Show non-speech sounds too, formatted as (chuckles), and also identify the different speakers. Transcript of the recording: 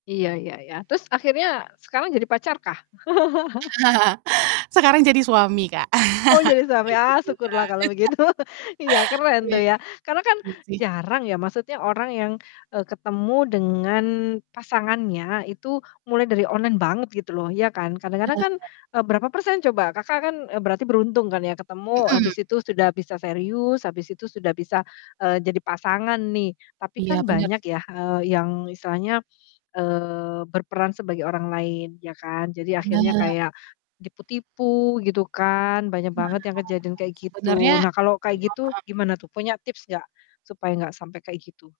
Speaker 1: Iya iya iya. Terus akhirnya sekarang jadi pacar kah? (laughs)
Speaker 2: (chuckles) Sekarang jadi suami, Kak.
Speaker 1: Oh,
Speaker 2: (chuckles)
Speaker 1: jadi suami,
Speaker 2: Kebetulan.
Speaker 1: ah, syukurlah kalau
Speaker 2: (laughs)
Speaker 1: begitu. (chuckles) Iya, keren tuh
Speaker 2: Oke.
Speaker 1: ya. Karena kan
Speaker 2: Iya sih.
Speaker 1: jarang ya, maksudnya orang yang, eee, ketemu dengan pasangannya itu mulai dari online banget gitu loh, iya kan. Kadang-kadang kan,
Speaker 2: Berharap?
Speaker 1: eee, berapa persen coba, Kakak kan, eee, berarti beruntung kan ya ketemu,
Speaker 2: Mhm.
Speaker 1: habis itu sudah bisa serius, habis itu sudah bisa, eee, jadi pasangan nih. Tapi
Speaker 2: Iya,
Speaker 1: kan
Speaker 2: bener
Speaker 1: banyak
Speaker 2: sih.
Speaker 1: yah, eee, yang istilahnya, eee, berperan sebagai orang lain, iya kan. Jadi akhirnya
Speaker 2: Bener.
Speaker 1: kayak tipu-tipu gitu kan, banyak
Speaker 2: Nah,
Speaker 1: banget yang kejadian kayak
Speaker 2: sebenernya
Speaker 1: gitu. Nah, kalau
Speaker 2: itu
Speaker 1: kayak
Speaker 2: mhm.
Speaker 1: gitu gimana tuh, punya tips nggak supaya nggak sampai kayak gitu?